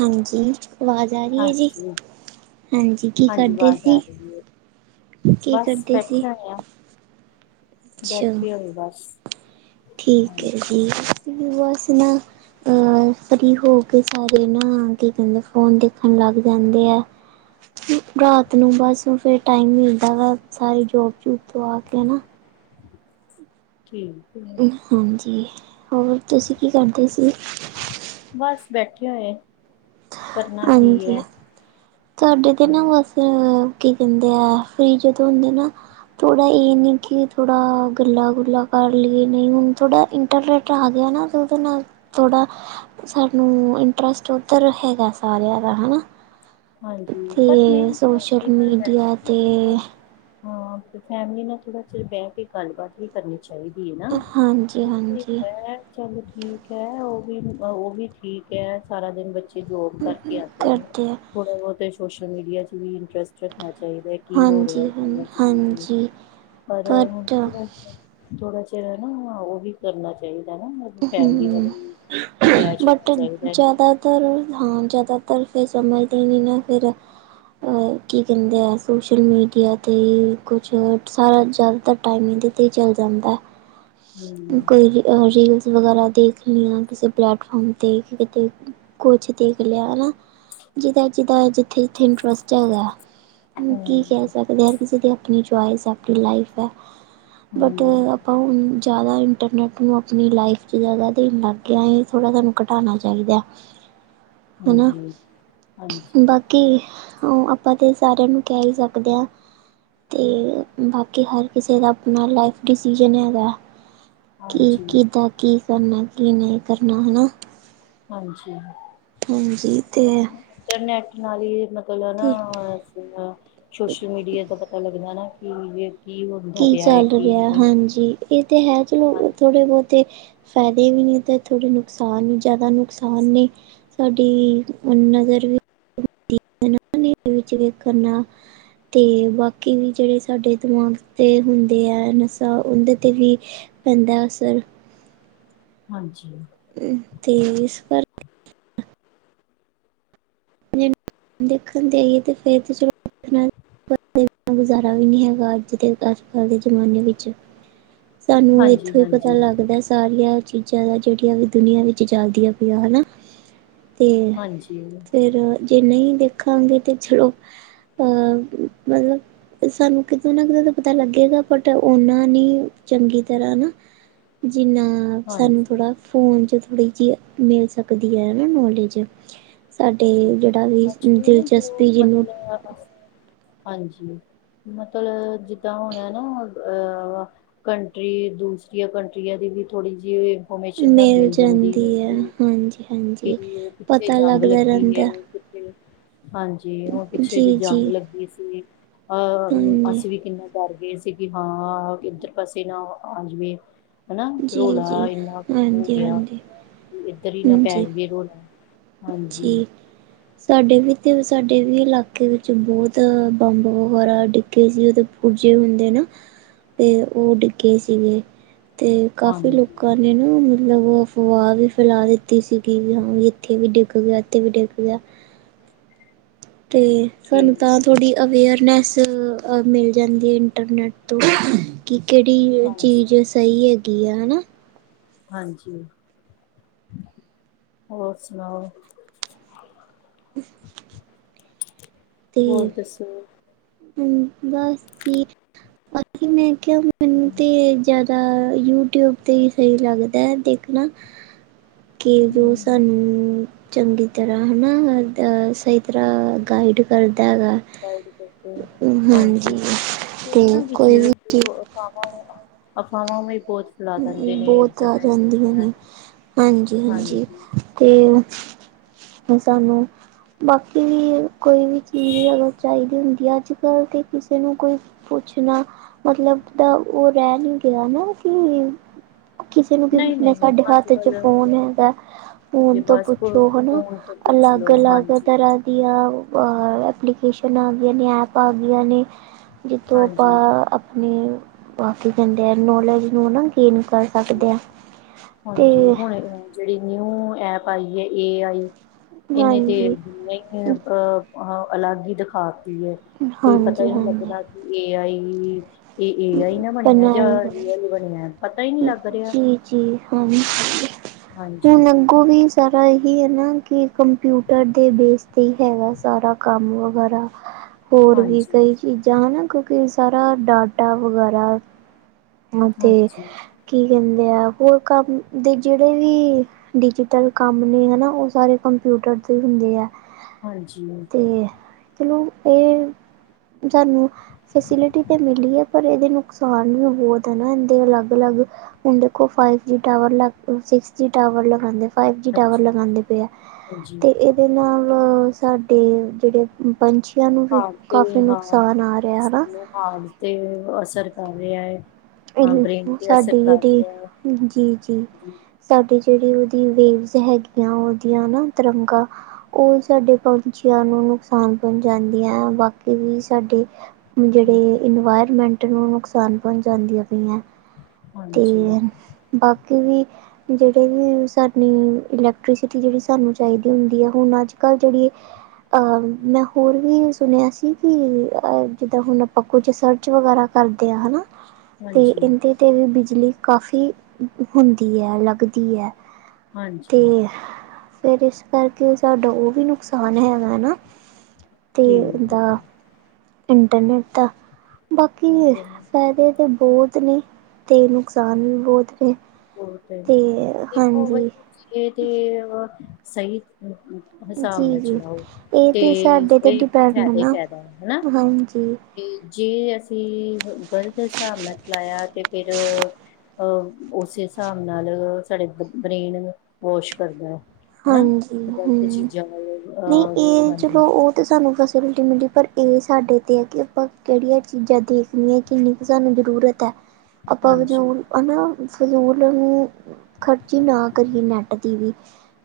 ਹਾਂਜੀ, ਆਵਾਜ਼ ਆ ਰਈ ਏ ਜੀ ਹਾਂਜੀ, ਹਾਂਜੀ ਕੀ ਹਾਂਜੀ ਕਰਦੇ ਵਾਜ਼ ਸੀ ਆ ਰਈ ਐ, ਕੀ ਬਸ ਕਰਦੇ ਸੀ ਬੈਠੇ ਹੋਏ ਆ। ਅੱਛਾ ਬੈਠੀ ਹੋਈ ਬਸ। ਠੀਕ ਹੈ, ਹਾਂਜੀ, ਜੀ ਵਸ ਨਾ। ਆ ਸਖੀ ਹੋ ਕੇ ਸਾਰੇ ਨਾ ਕੀ ਕਹਿੰਦੇ ਫੋਨ ਦਿਖਾਨਾ ਵੀ ਰਹਿੰਦੇ ਆ। ਰਾਤ ਨੂੰ ਬਸ ਫਿਰ ਟਾਈਮ ਮਿਲਦਾ ਵਾ ਸਾਰੀ ਜੋਬ- ਜੂਬ ਤੋਂ ਆ ਕੇ ਨਾ। ਠੀਕ ਆ ਹਾਂਜੀ, ਹੋਰ ਤੁਸੀਂ ਕੀ ਕਰਦੇ ਸੀ? ਬਸ ਬੈਠੇ ਹੋਏ। ਕਰਨਾ ਕੀ ਹਾਂਜੀ, ਹੈ। ਤੁਹਾਡੇ ਤੇ ਨਾ ਬਸ। ਆ ਕੀ ਕੇਹਂਦੇ ਆ ਫਿਰ ਜਦੋਂ ਹੁੰਦੇ ਨਾ। ਥੋੜਾ ਏ ਨੀ ਕਿ ਥੋੜਾ ਗੱਲਾਂ ਗੁੱਲਾਂ ਕਰ ਲਈਏ ਨੀ ਹੁਣ ਥੋੜਾ ਇੰਟਰਨੈਟ ਪਾ ਗਿਆ ਨਾ ਤੇ ਉਦੇ ਨਾਲ ਥੋੜਾ ਸਾਨੂੰ ਇੰਟਰਸਟ ਉੱਧਰ ਹੈਗਾ। ਆ ਰਿਆਂ ਰਾਹ ਨਾ। ਹਾਂਜੀ, [unintelligible] ਮੀਡੀਆ ਤੇ ਹਾਂ ਤੇ ਫੈਮਿਲੀ ਨਾਲ ਥੋੜਾ ਚਿਰ ਬਹਿ ਕੇ ਗੱਲਬਾਤ। ਕੀ ਕਰਨੀ ਚਾਹੀਦੀ ਏ ਨਾ ਹਾਂਜੀ ਹੋਰ ਕੋਈ ਹਾਂਜੀ ਹੈ। ਚਲੋ ਠੀਕ ਹੈ ਉਹ ਵੀ ਉਹ ਵੀ ਠੀਕ ਹੈ ਸਾਰਾ ਦਿਨ ਬੱਚਾ। ਜੋਬ ਕਰਕੇ ਆ ਜਾਈਦਾ ਨੇ ਕਰਦੇ ਆ ਥੋੜੇ ਬੋਤੇ ਸੋਸ਼ਲ ਮੀਡੀਆ ਚ ਵੀ ਇੰਟਰਸਟ ਰੱਖਣਾ ਚਾਈਦਾ ਏ। ਕੀ ਹੋ ਰਿਹਾ। ਹਾਂਜੀ ਹਾਂ ਤੂੰ ਦਸਦੀ ਨੀ ਪਈ, ਹਾਂਜੀ ਸਾਰਿਆ ਨੂੰ ਬਟ ਕੀ ਦਸਨੈ ਥੋੜਾ ਚਿਰ ਨਾ ਉਹ ਵੀ ਕਰਨਾ ਚਾਈਦਾ ਨਾ ਹ ਫੈਮਲੀ ਵੱਲ ਵੀ ਅਟੈਚ ਹੋਣਾ ਬਟ ਚਾਹੀਦਾ ਜ਼ਿਆਦਾ। ਤਰ ਹਾਂ ਜ਼ਿਆਦਾਤਰ ਫਿਰ ਸਮਝਦੇ ਨੀ ਨਾ ਫਿਰ ਕੀ ਕਹਿੰਦੇ ਆ ਸੋਸ਼ਲ ਮੀਡੀਆ ਤੇ ਹੀ ਕੁੱਛ ਸਾਰਾ ਜਾਦਾਤਰ ਟਾਈਮ ਏਦੇ ਤੇ ਚੱਲ ਜਾਂਦਾ। ਹੂੰ ਕੋਈ ਰੀਲ [unintelligible] ਵਗੈਰਾ ਦੇਖ ਲਿਆ ਕਿਸੇ ਪਲੇੈਟਫਾਰਮ ਤੇ ਕਿਤੇ ਕੁੱਛ ਦੇਖ ਲਿਆ ਨਾ ਜਿਦਾ ਜਿਦਾ ਜਿੱਥੇ ਜਿੱਥੇ ਇੰਟਰੱਸਟ ਜ਼ਿਆਦਾ ਕੀ ਹੂੰ ਕਹਿ ਸਕਦੇ, ਹਰ ਕਿਸੇ ਦੀ ਆਪਣੀ ਚੋਆਇਸ ਹੈ, ਆਪਣੀ ਲਾਈਫ ਹੈ ਬਟ ਹੂੰ ਆਪਾਂ ਹੁਣ ਜ਼ਿਆਦਾ ਇੰਟਰਨੈਟ ਨੂੰ ਆਪਣੀ ਲਾਈਫ ਜੇ ਜ਼ਿਆਦਾ ਦੇਣ ਲਾਗਏ ਥੋੜ੍ਹਾ ਜਿਹਾ ਏਨੂੰ ਘਟਾਉਣਾ ਚਾਹੀਦਾ ਏ। ਹਣਾ। ਹਾਂਜੀ ਹਾਂਜੀ ਬਾਕੀ ਆਪਾਂ ਤੇ ਸਾਰਿਆਂ ਨੂੰ ਕਹਿ ਹੀ ਸਕਦੇ ਹਾਂ ਤੇ ਬਾਕੀ ਹਰ ਕਿਸੇ ਦਾ ਆਪਣਾ ਲਾਈਫ ਡਿਸੀਜ਼ਨ ਹੈ ਗੈ ਕੀ, ਹਾਂਜੀ ਕਿਦਾ, ਕੀ ਕਰਨਾ, ਕੀ ਨਈ ਕਰਨਾ ਹਨਾ। ਹਾਂਜੀ। ਹਾਂਜੀ ਤੇ। ਨੈੱਟ ਨਾਲ ਹੀ ਮਤਲਬ ਤੇ ਨਾ ਸੋਸ਼ਲ ਮੀਡੀਆ ਦਾ ਪਤਾ ਲੱਗਦੈ ਨਾ। [unintelligible] ਕੀ ਪਿਆ ਹੈ ਚੱਲ ਕੀ ਰਿਹੈ, ਨਹੀਂ ਹਾਂਜੀ, ਇਹ ਤੇ ਹੈ, ਹਾਂ ਚਲੋ ਥੋੜੇ ਬਹੁਤੇ ਫਾਇਦੇ ਵੀ ਨੀ, ਤੇ ਥੋੜੇ ਨੁਕਸਾਨ ਈ ਜਾਦਾ ਨੁਕਸਾਨ ਨੇ। ਸਾਡੀ ਨਜ਼ਰ ਵੀ। ਟੀ ਵੀ ਨਾਲ। [unintelligible] [inaudible] ਨਹੀਂ ਇਹਦੇ ਵਿੱਚ ਵੇਖਨਾ ਤੇ ਬਾਕੀ ਵੀ ਜਿਹੜੇ ਸਾਡੇ ਦਿਮਾਗ। ਤੇ ਹੁੰਦੇ ਹੈ ਨਸ਼ਾ, ਉਹਦੇ 'ਤੇ ਵੀ ਪੈਂਦਾ ਅਸਰ ਹਾਂਜੀ ਤੇ ਇਸ ਪਰ ਦੇਖਣ ਦੇਈਏ ਤੇ ਫਿਰ ਤੇ। [unintelligible] ਪਰ, ਇੰਨਾ ਗੁਜ਼ਾਰਾ ਵੀ ਨਹੀਂ ਹੈਗਾ, ਅੱਜ ਦੇ ਅੱਜ ਕੱਲ੍ਹ ਦੇ ਜ਼ਮਾਨੇ ਵਿੱਚ। ਸਾਨੂੰ ਹਾਂਜੀ ਇੱਥੋਂ ਹੀ ਪਤਾ ਹਾਂਜੀ ਲੱਗਦੈ ਸਾਰੀਆਂ ਚੀਜ਼ਾ ਦਾ ਜੇੜੀਆ ਵੀ ਦੁਨੀਆਂ ਵਿੱਚ ਚਲਦੀਆਂ ਪਈਆਂ ਹਨਾ। ਤੇ ਹਾਂਜੀ ਫਿਰ ਜੇ ਨਹੀਂ ਦੇਖਾਂਗੇ ਤਾਂ ਚਲੋ ਹਾਂ ਮਤਲਬ ਸਾਨੂੰ ਕਿਤੇ ਨਾ ਕਿਤੇ ਤਾਂ ਪਤਾ ਲੱਗੇਗਾ ਬਟ ਓਨਾ ਨੀ ਚੰਗੀ ਤਰ੍ਹਾਂ ਨਾ। ਜੀ ਨਾਂ ਹਾਂਜੀ ਸਾਨੂੰ ਥੋੜਾ ਹਾਂਜੀ ਫੋਨ 'ਚ ਥੋੜ੍ਹੀ ਜਿਹੀ ਮਿਲ ਸਕਦੀ ਹੈ ਹੈ ਨਾ ਨੌਲੇਜ ਸਾਡੇ ਜੇੜ ਜੋ ਮਤਲੱਬ ਹਾਂਜੀ ਮਤਲਬ ਜਿੱਦਾਂ ਹੁਣ ਆ ਨਾ ਅ। ਕੰਟਰੀ ਦੂਸਰੀਆਂ ਕੰਟਰੀਆਂ ਦੀ ਵੀ ਥੋੜ੍ਹੀ ਜਿਹੀ ਪਰਮਿਸ਼ਨ ਤਾ ਮਿਲ ਜਾਂਦੀ ਹੈ ਹੋਏਗੀ ਹਾਂਜੀ ਕਿ ਹਾਂਜੀ ਉਹ ਕਿੱਥੇ ਪਤਾ ਜੰਗ। ਲੱਗਦਾ ਕੀਵੀ ਅਈ ਰਹਿੰਦਾ ਨੂੰ ਕਿੱਥੇ ਰੱਖੋ ਹਾਂਜੀ ਹੁਣ ਪਿੱਛੇ ਜੇ ਜੀ ਜੀ ਜਂਗ ਲੱਗੀ ਸੀ ਇਹ ਹਾਂਜੀ ਅਸੀਂ ਵੀ ਕਿੰਨਾ ਡਰ ਗਏ ਸੀ ਕਿ ਹਾਂ ਇੱਧਰ ਪਾਸੇ ਨਾ ਆ ਜਾਵੇ ਹਨਾ ਜੀ ਰੌਲਾ ਜੀ ਇੰਨਾ ਕੁ ਹੋ ਹਾਂਜੀ ਗਿਆ ਹਾਂਜੀ ਇੱਧਰ ਹੀ ਨਾ ਪੈ ਹਾਂਜੀ ਜਾਵੇ ਰੌਲਾ। ਹਾਂਜੀ ਜੀ ਸਾਡੇ ਵੀ ਤੇ ਸਾਡੇ ਵੀ ਇਲਾਕੇ ਵਿੱਚ ਬਹੁਤ ਬੰਬ ਵਗੈਰਾ ਡਿਗੇ ਸੀ ਤੇ ਉਹਦੇ ਪੂਰਜੇ ਹੁੰਦੇ ਨਾ ਤੇ ਉਹ ਡਿੱਗੇ ਸੀਗੇ ਤੇ ਕਾਫੀ ਹਾਂਜੀ ਲੋਕਾਂ ਨੇ ਮਤਲੱਬ ਅਫਵਾਹ ਵੀ ਫੈਲਾ ਦਿੱਤੀ ਸੀਗੀ ਵੀ ਹਾਂ ਵੀ ਇੱਥੇ ਵੀ ਡਿੱਗ ਗਿਆ ਇੱਥੇ ਵੀ ਡਿੱਗ ਗਿਆ ਤੇ ਸਾਨੂੰ ਠੀਕ ਤਾਂ ਹੈ ਥੋੜ੍ਹੀ ਅਵੇਅਰਨੈੱਸ। ਮਿਲ ਜਾਂਦੀ ਹੈ ਇੰਟਰਨੈੱਟ ਤੋਂ ਕਿ ਕਿਹੜੀ ਹਾਂਜੀ ਚੀਜ਼ ਸਹੀ ਹੈਗੀ ਹਨਾ ਹਾਂਜੀ ਹੋਰ ਸੁਣਾਓ ਹੂੰ। ਹੋਰ ਤੇ ਦੱਸੋ? ਬਸ ਜੀ ਅਖੀ ਜੀ ਮੈਂ ਕਿਹਾ ਮੈਨੂੰ ਤੇ ਜ਼ਿਆਦਾ ਯੂਟਿਊਬ ਤੇ ਹੀ ਸਹੀ ਲੱਗਦਾ ਹੈ ਦੇਖਣਾ। ਕੀ ਜੋ ਸਾਨੂੰ ਚੰਗੀ ਤਰ੍ਹਾਂ ਹਨਾ ਸਈ ਤਰ੍ਹਾਂ ਗਾਈਡ ਕਰਦਾ ਹੈਗਾ ਹਾਂਜੀ ਤੇ ਕੋਈ ਵੀ ਚੀਜ਼ ਅਫਵਾਵਾਂ ਅਫਵਾਵਾਂ ਨੇ ਬਹੁਤ ਫੈਲਾ ਦਿੰਦੇ ਨੇ ਬਹੁਤ ਏਦਾਂ ਆ ਹੈ ਜਾਂਦੀਆਂ ਏਦਾਂ ਨੇ ਹਾਂਜੀ ਹਾਂਜੀ ਤੇ ਉਹ। ਹੁਣ ਸਾਨੂੰ ਬਾਕੀ ਵੀ ਕੋਈ ਵੀ ਚੀਜ਼ ਅਗਰ ਚਾਹੀਦੀ ਹੁੰਦੀ ਹੈ ਅੱਜ ਕੱਲ੍ਹ ਤੇ ਕਿਸੇ ਨੂੰ ਕੋਈ। ਪੁੱਛਣਾ ਮਤਲੱਬ ਦਾ ਉਹ ਰਹਿ ਨਹੀਂ ਗਿਆ ਨਾ ਕਿ ਕਿਸੇ ਨੂੰ ਕੀ ਨਹੀਂ ਪੁੱਛਣਾ ਨਹੀਂ ਸਾਡੇ ਅੱਜ ਹੱਥ ਚ ਕੱਲ ਫੋਨ ਹੈਗਾ ਫੋਨ ਜੇ ਤੋਂ ਬਸ ਪੁੱਛੋ ਫੋਨ ਹਨਾ ਤੋਂ ਪੁੱਛ ਅਲੱਗ ਲੋ ਅਲੱਗ ਹਾਂਜੀ ਤਰ੍ਹਾਂ ਦੀਆ ਅ ਐਪਲੀਕੇਸ਼ਨ ਆ ਗਈਆਂ ਨੇ ਐਪ ਆ ਗਈਆਂ ਨੇ। ਜਿੱਦੋਂ ਹਾਂਜੀ ਆਪਾਂ ਆਪਣੇ ਬਾਕੀ ਦਿੰਦੇ ਆ ਨੌਲੇਜ ਨੂੰ ਨਾ ਗੇਨ ਕਰ ਸਕਦੇ ਹਾਂ ਹਾਂਜੀ ਅਤੇ ਹੁਣੇ ਜਿਹੜੀ ਨਿਊ ਐਪ ਆਈ ਆ ਏ ਆਈ ਇਹਨੇ ਤੇ ਹਾਂਜੀ ਜਿੰਨੇ ਐਪ। ਉਹ ਅਲੱਗ ਹੀ ਦਿਖਾਤੀ ਹੈ ਕੋਈ ਪਤਾ ਹਾਂਜੀ ਹੀ ਨਹੀਂ ਹਾਂਜੀ ਲੱਗਦਾ ਇਹ ਏ ਆਈ ਇਹਏ ਆਈ ਨਾ ਬਣਿਆ ਜਾਂ ਬਣਾਏ ਗਏ ਇਹ ਬਣਿਆ ਪਤਾ ਹੀ ਨਹੀਂ ਲੱਗਦਾ। ਜੀ ਜੀ ਹਾਂ ਹਾਂਜੀ ਹੁਣ ਅੱਗੋਂ ਵੀ ਸਾਰਾ ਇਹੀ ਹੈ ਨਾ ਕਿ ਕੰਪਿਊਟਰ ਦੇ ਬੇਸ 'ਤੇ ਹੀ ਹੈਗਾ ਸਾਰਾ ਕੰਮ ਵਗੈਰਾ ਹੋਰ ਵੀ ਹਾਂਜੀ ਕਈ ਚੀਜ਼ਾਂ ਹਨਾ ਕਿਉਂਕਿ ਸਾਰਾ ਡਾਟਾ ਵਗੈਰਾ। ਉਹਨੂੰ ਤੇ ਹਾਂਜੀ ਕੀ ਕਹਿੰਦੇ ਆ ਹੋਰ ਕੰਮ ਦੇ ਜਿਹੜੇ ਵੀ। ਡਿਜੀਟਲ ਕੰਮ ਨੇ ਹਨਾ ਉਹ ਸਾਰੇ ਕੰਪਿਊਟਰ ਤੇ ਹੀ ਹੁੰਦੇ ਹੈ। ਹਾਂਜੀ। ਚਲੋ ਇਹ ਸਾਨੂੰ ਫੈਸਿਲਿਟੀ ਤਾਂ ਮਿਲੀ ਹੈ। ਪਰ ਏਦੇ ਨੁਕਸਾਨ ਵੀ ਬੋਤ ਤੇ ਨਾ ਇਹਦੇ ਅਲੱਗ-ਅਲੱਗ ਹੁਣ ਦੇਖੋ ਫਾਈਵ ਜੀ ਟਾਵਰ ਲੱਗ ਗਏ ਸਿਕਸ ਜੀ ਟਾਵਰ ਲਗਾਉਂਦੇ। ਫਾਈਵ ਜੀ ਟਾਵਰ ਹਾਂਜੀ ਲਗਾਉਂ ਪਏ ਆ ਹਾਂਜੀ ਅਤੇ ਇਹਦੇ ਨਾਲ ਸਾਡੇ ਜਿਹੜੇ ਪੰਛੀਆਂ ਨੂੰ ਵੀ ਹਾਲ ਕਾਫੀ ਨੁਕਸਾਨ ਆ ਰਿਹਾ ਹਨਾ। ਹਾਰਟ ਤੇ ਅਸਰ ਕਰ ਰਿਹਾ ਏਂ-ਹਾਂ ਬ੍ਰੇਨ ਤੇ ਅਸਰ ਸਾਡੀ ਕਰ ਜਿਹੜੀ ਰਿਹਾ ਏਂ। ਜੀ ਜੀ। ਸਾਡੀ ਜਿਹੜੀ ਉਹਦੀ ਵੇਵਜ਼ ਹੈਗੀਆਂ, ਉਹਦੀਆਂ ਨਾ ਤਿਰੰਗਾ ਉਹ ਸਾਡੇ ਪੰਛੀਆਂ ਨੂੰ ਨੁਕਸਾਨ ਪਹੁੰਚਾਦੀਆਂ, ਬਾਕੀ ਵੀ ਸਾਡੇ ਜੇੜ੍ਹੇ ਹਮ, ਇਨਵਾਇਰਮੈਂਟ ਨੂੰ ਨੁਕਸਾਨ ਪਹੁੰਚ ਜਾਂਦੀਆਂ ਪਈਆ ਤੇ ਹਾਂਜੀ ਬਾਕੀ ਵੀ। ਜਿਹੜੇ ਸਾਨੂੰ ਇਲੈਕਟ੍ਰੀਸਿਟੀ ਜਿਹੜੀ ਸਾਨੂੰ ਚਾਹੀਦੀ ਹੁੰਦੀ ਹੈ ਹੁਣ ਅੱਜ ਕੱਲ ਜਿਹੜੀ ਆ, ਮੈਂ ਹੋਰ ਵੀ ਸੁਣਿਆ ਸੀ। ਕੀ ਜਿੱਦਾਂ, ਹੁਣ ਆਪਾਂ ਕੁਝ ਸਰਚ ਵਗੈਰਾ ਕਰਦੇ ਹਾਂ ਹਨਾ ਤੇ, ਹਾਂਜੀ ਏਂਦੇ ਤੇ ਵੀ ਬਿਜਲੀ ਕਾਫ਼ੀ ਹੁੰਦੀ ਐ ਲੱਗਦੀ ਐ। ਤੇ, ਹਾਂਜੀ ਫਿਰ ਇਸ ਕਰਕੇ ਸਾਡਾ ਉਹ ਵੀ ਨੁਕਸਾਨ। ਨੁਕਸਾਨ ਹੀ ਹੈਗਾ, ਨਾ ਤੇ ਠੀਕ ਦਾ ਇੰਟਰਨੈਟ ਦਾ ਬਾਕੀ ਹੈ ਫਾਇਦੇ ਤਾਂ ਬੋਤ ਨੇ, ਤੇ ਨੁਕਸਾਨ ਵੀ ਬੋਤ ਨੇ। ਵੋਟ ਤੇ ਦੇਖੋ ਹਾਂਜੀ ਅਗਰ ਜੇ ਤੇ ਅਗਰ ਸਹੀ। ਹਿਸਾਬ ਜੀ ਨਾਲ ਜੀ ਚਲਾਓ ਇਹ ਤੇ ਸਾਡੇ ਤੇ ਇਹ ਡਿਪੈਂਡ ਫਾਇਦਾ ਹੀ ਨਾ ਫਾਇਦਾ ਹਨਾ। ਹਾਂਜੀ ਜੇ ਅਸੀਂ ਗਲ਼ਤ ਹਿਸਾਬ ਨਾਲ ਚਲਾਇਆ ਤੇ ਫਿਰ ਅ ਓਸੇ ਸਾਬ ਨਾਲ ਸਾਡੇ ਬ੍ਰੇਨ ਵਾਸ਼ ਕਰਦੈ। ਹਨਾ ਹਾਂਜੀ ਗੱਲਤ [unintelligible] ਹੂੰ ਚੀਜਾ ਜਾਂਦੀ ਤੇ ਸਾਨੂੰ ਫੈਸਿਲਿਟੀ ਮਿਲੀ ਪਰ ਇਹ ਸਾਡੇ 'ਤੇ ਹੈ ਕਿ ਆਪਾਂ ਕਿਹੜੀਆਂ ਚੀਜ਼ਾਂ ਦੇਖੀਆਂ ਕਿੰਨੀ ਕੁ ਸਾਨੂੰ ਜ਼ਰੂਰਤ ਤੇ, ਆਪਾਂ ਹਾਂਜੀ ਫਜ਼ੂਲ ਹਨਾ ਫਜ਼ੂਲ ਨੂੰ। ਖ਼ਰਚੀ ਨਾ ਕਰੀ ਏਂ ਨੈੱਟ ਦੀ ਵੀ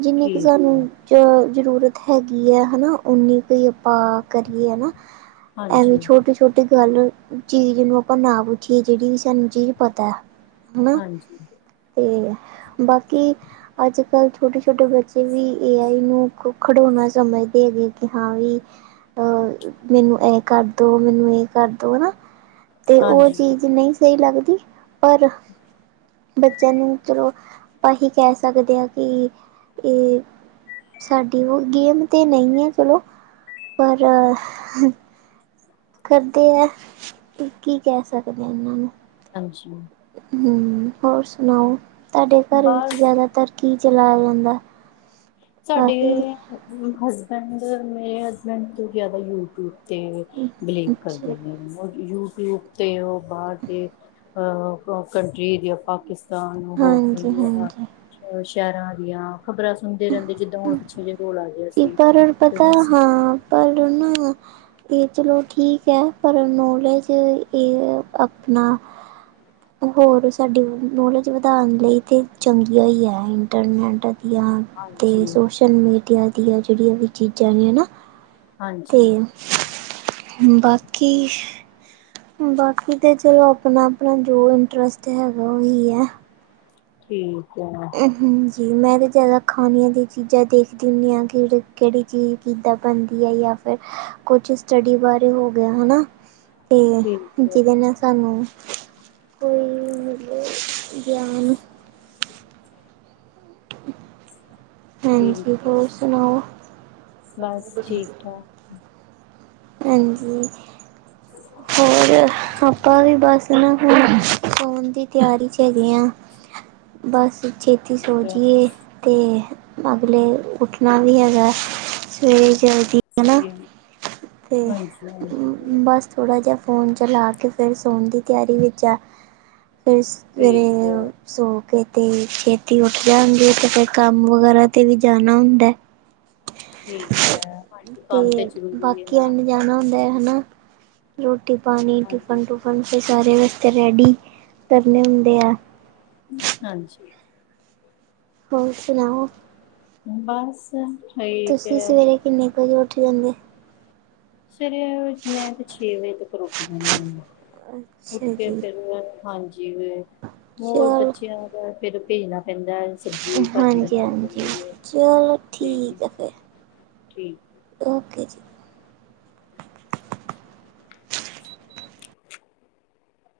ਜਿੰਨੀ ਕੁ ਠੀਕ ਸਾਨੂੰ। ਹੈ ਚ ਜ਼ਰੂਰਤ ਹੈਗੀ ਆ, ਹਨਾ ਓਨੀ ਕੋਈ ਅਪ ਪਾ ਕਰੀਏ ਹੈ ਨਾ ਐਵੇਂ ਹਾਂਜੀ ਛੋਟੀ-ਛੋਟੀ ਗੱਲ ਚੀਜ਼ ਨੂੰ ਆਪਾਂ ਨਾ ਪੁੱਛੀਏ ਜਿਹੜੀ ਵੀ ਸਾਨੂੰ ਚੀਜ਼ ਪਤਾ ਆ ਹਨਾ ਹਾਂਜੀ ਤੇ ਬਾਕੀ ਅੱਜ ਕੱਲ੍ਹ ਛੋਟੀੇ ਛੋਟੇ ਬੱਚੇ ਵੀ ਏ ਆਈ ਨੂੰ ਖ ਖਡੋਣਾ ਸਮਝਦੇ ਹੈਗੇ, ਕਿ ਹਾਂ ਵੀ ਅ ਮੈਨੂੰ ਇਹ ਕਰਦੋ ਮੈਨੂੰ ਇਹ ਕਰ ਦੋ ਆ ਨਾ ਤੇ, ਉਹ ਹਾਂਜੀ ਚੀਜ਼ ਨਹੀਂ ਸਹੀ ਲੱਗਦੀ। ਪਰ ਬੱਚਿਆਂ ਨੂੰ ਚਲੋ ਆਪਾਂ ਹੀ ਕਹਿ ਸਕਦੇ ਹਾਂ। ਕਿ ਏ ਸਾਡੀ ਓ ਗੇਮ ਤੇ ਨਹੀਂ ਐ। ਚਲੋ ਪਰ ਕਰਦੇ ਆ ਤੇ, ਕੀ ਕਹਿ ਸਕਦੇ ਇਨਾਂ ਨੂੰ ਹਾਂਜੀ। ਹੂੰ, ਹੋਰ ਸੁਣਾਓ, ਤੁਹਾਡੇ ਘਰ ਵਿੱਚ ਬਸ ਜ਼ਿਆਦਾਤਰ ਕੀ ਚਲਾਇਆ ਜਾਂਦੈ? ਸਾਡੇ ਹਸਬੈਂਡ, ਮੇਰੇ ਹਸਬੈਂਡ ਤੋਂ ਜ਼ਿਆਦਾ ਯੂਟਿਊਬ ਤੇ ਬਿਲੀਵ ਅੱਛਾ ਕਰਦੇ ਪੈ ਨੇ ਯੂਟਿਊਬ ਤੇ ਉਹ ਬਾਹਰ ਦੀ, ਅ [unintelligible] ਦੀ ਆਪਾਂ ਪਾਕਿਸਤਾਨ, ਹੋਰ ਕੋਈ ਹਾਂਜੀ ਹਾਂਜੀ ਸ਼ਹਿਰਾਂ ਦੀਆਂ ਖ਼ਬਰਾਂ ਸੁਣ ਦੇ ਰਹਿੰਦੇ, ਜਿੱਦਾਂ ਹੁਣ ਪਿੱਛੇ ਜਿਹੇ ਕੋਲ ਆ ਗਿਆ ਸੀ। ਤੇ ਬਸ [unintelligible] ਇਹ ਚਲੋ ਠੀਕ ਹੈ। ਪਰ ਨੌਲੇਜ ਇਹ ਆਪਣਾ [unintelligible] ਹੋਰ, ਸਾਡੀ ਨੌਲੇਜ ਵਧਾਉਣ ਲਈ ਤੇ ਚੰਗੀਆਂ ਹੀ ਹੈ ਇੰਟਰਨੈੱਟ ਦੀਆਂ ਤੇ, ਹਾਂਜੀ ਸੋਸ਼ਲ ਮੀਡੀਆ ਦੀਆਂ ਜੇੜੀਆਂ ਵੀ ਚੀਜ਼ਾਂ ਨੇ ਨਾ ਤੇ, ਹਾਂਜੀ ਬਾਕੀ ਬਾਕੀ ਤੇ, ਚਲੋ ਆਪਣਾ-ਆਪਣਾ ਜੋ ਇੰਨਟਰਸਟ ਹੈਗਾ, ਉਹੀ ਐ। ਠੀਕ ਐ। ਹਾਂਜੀ ਮੈਂ ਤਾਂ ਜ਼ਿਆਦਾ ਖਾਣੀਆਂ ਦੀਆਂ ਚੀਜ਼ਾਂ ਦੇਖਦੀ ਹੁੰਦੀ ਆਂ ਕਿ ਕਿਹੜੀ ਚੀਜ਼ ਕਿਦਾਂ ਬਣਦੀ ਹੈ ਜਾਂ ਫਿਰ, ਕੁਛ ਸਟੱਡੀ ਬਾਰੇ ਹੋ ਗਿਆ ਹਨਾ। ਤੇ ਠੀਕ ਹੈ ਜਿਹਦੇ ਨਾ ਸਾਨੂੰ ਕੋਈ ਮਿਲੇ [inaudible] [inaudible] ਠੀਕ ਹਾਂਜੀ, ਹੈ ਹੋਰ ਸੁਣਾਓ? ਬਸ ਠੀਕ ਠਾਕ। ਹਾਂਜੀ, ਹੋਰ ਆਪਾਂ ਵੀ ਬਸ ਨਾ ਹੁਣ ਸੋਣ ਦੀ ਤਿਆਰੀ 'ਚ ਹੈਗੇ ਆ ਬਸ ਛੇਤੀ ਸੋ ਹੈ ਜੀਏ ਤੇ, ਅਗਲੇ ਉੱਠਣਾ ਵੀ ਹੈਗਾ, ਸਵੇਰੇ ਜਲਦੀ। [unintelligible] ਫੇਰ, ਹਾਂਜੀ ਬਸ ਥੋੜ੍ਹਾ ਜਿਹਾ ਫੋਨ ਚਲਾ ਕੇ ਫੇਰ ਸੋਣ ਦੀ ਤਿਆਰੀ ਵਿੱਚ ਆ ਫਿਰ ਸਵੇਰੇ ਠੀਕ ਹੈ ਸੋ ਕੇ ਤੇ ਛੇਤੀ ਉੱਠ ਜਾਂਦੀ ਹੈ ਤੇ ਫਿਰ ਕੰਮ ਵਗੈਰਾ ਤੇ ਵੀ ਜਾਣਾ ਹੁੰਦਾ। [inaudible] ਠੀਕ ਹੈ, ਕੰਮ ਤੇ ਜ਼ਰੂਰੀ ਏ ਬਾਕੀਆਂ ਨਾ। ਨੇ ਜਾਣਾ ਹੁੰਦਾ, ਹੈਨਾ। ਰੋਟੀ-ਪਾਣੀ, ਹਾਂਜੀ। ਟਿਫਨ-ਟੂਫਨ ਬੰਚੇ ਸਾਰੇ ਵਾਸਤੇ ਰੈਡੀ ਕਰਨੇ ਹੁੰਦੇ ਐ। ਹਾਂਜੀ। ਹੋਰ ਸੁਣਾਓ। ਬਸ ਠੀਕ ਤੁਸੀਂ ਐ। ਸਵੇਰੇ ਕਿੰਨੇ ਕੁ ਵਜੇ ਉੱਠ ਜਾਂਦੇ? ਸਵੇਰੇ ਮੈਂ ਤੇ ਛੇ ਵਜੇ ਤੱਕ ਉੱਠ ਜਾਂਦੀ ਆਂ। ਉੱਠ ਅੱਛਾ ਕੇ, ਜੀ ਫਿਰ ਮੈ, ਹਾਂਜੀ ਵੇ ਹੋਰ ਚਲੋ ਬੱਚਿਆਂ ਦਾ ਫੇਰ ਭੇਜਣਾ ਪਹਿਲਾਂ ਸਬਜ਼ੀ ਭਾਜੀ ਹਾਂਜੀ ਬਣਾਉਣੀ ਹਾਂਜੀ ਪੈਂਦੀ ਹੈ, ਚਲੋ ਤੇ ਠੀਕ ਹੈ ਫਿਰ ਠੀਕ ਓਕੇ ਜੀ। [inaudible]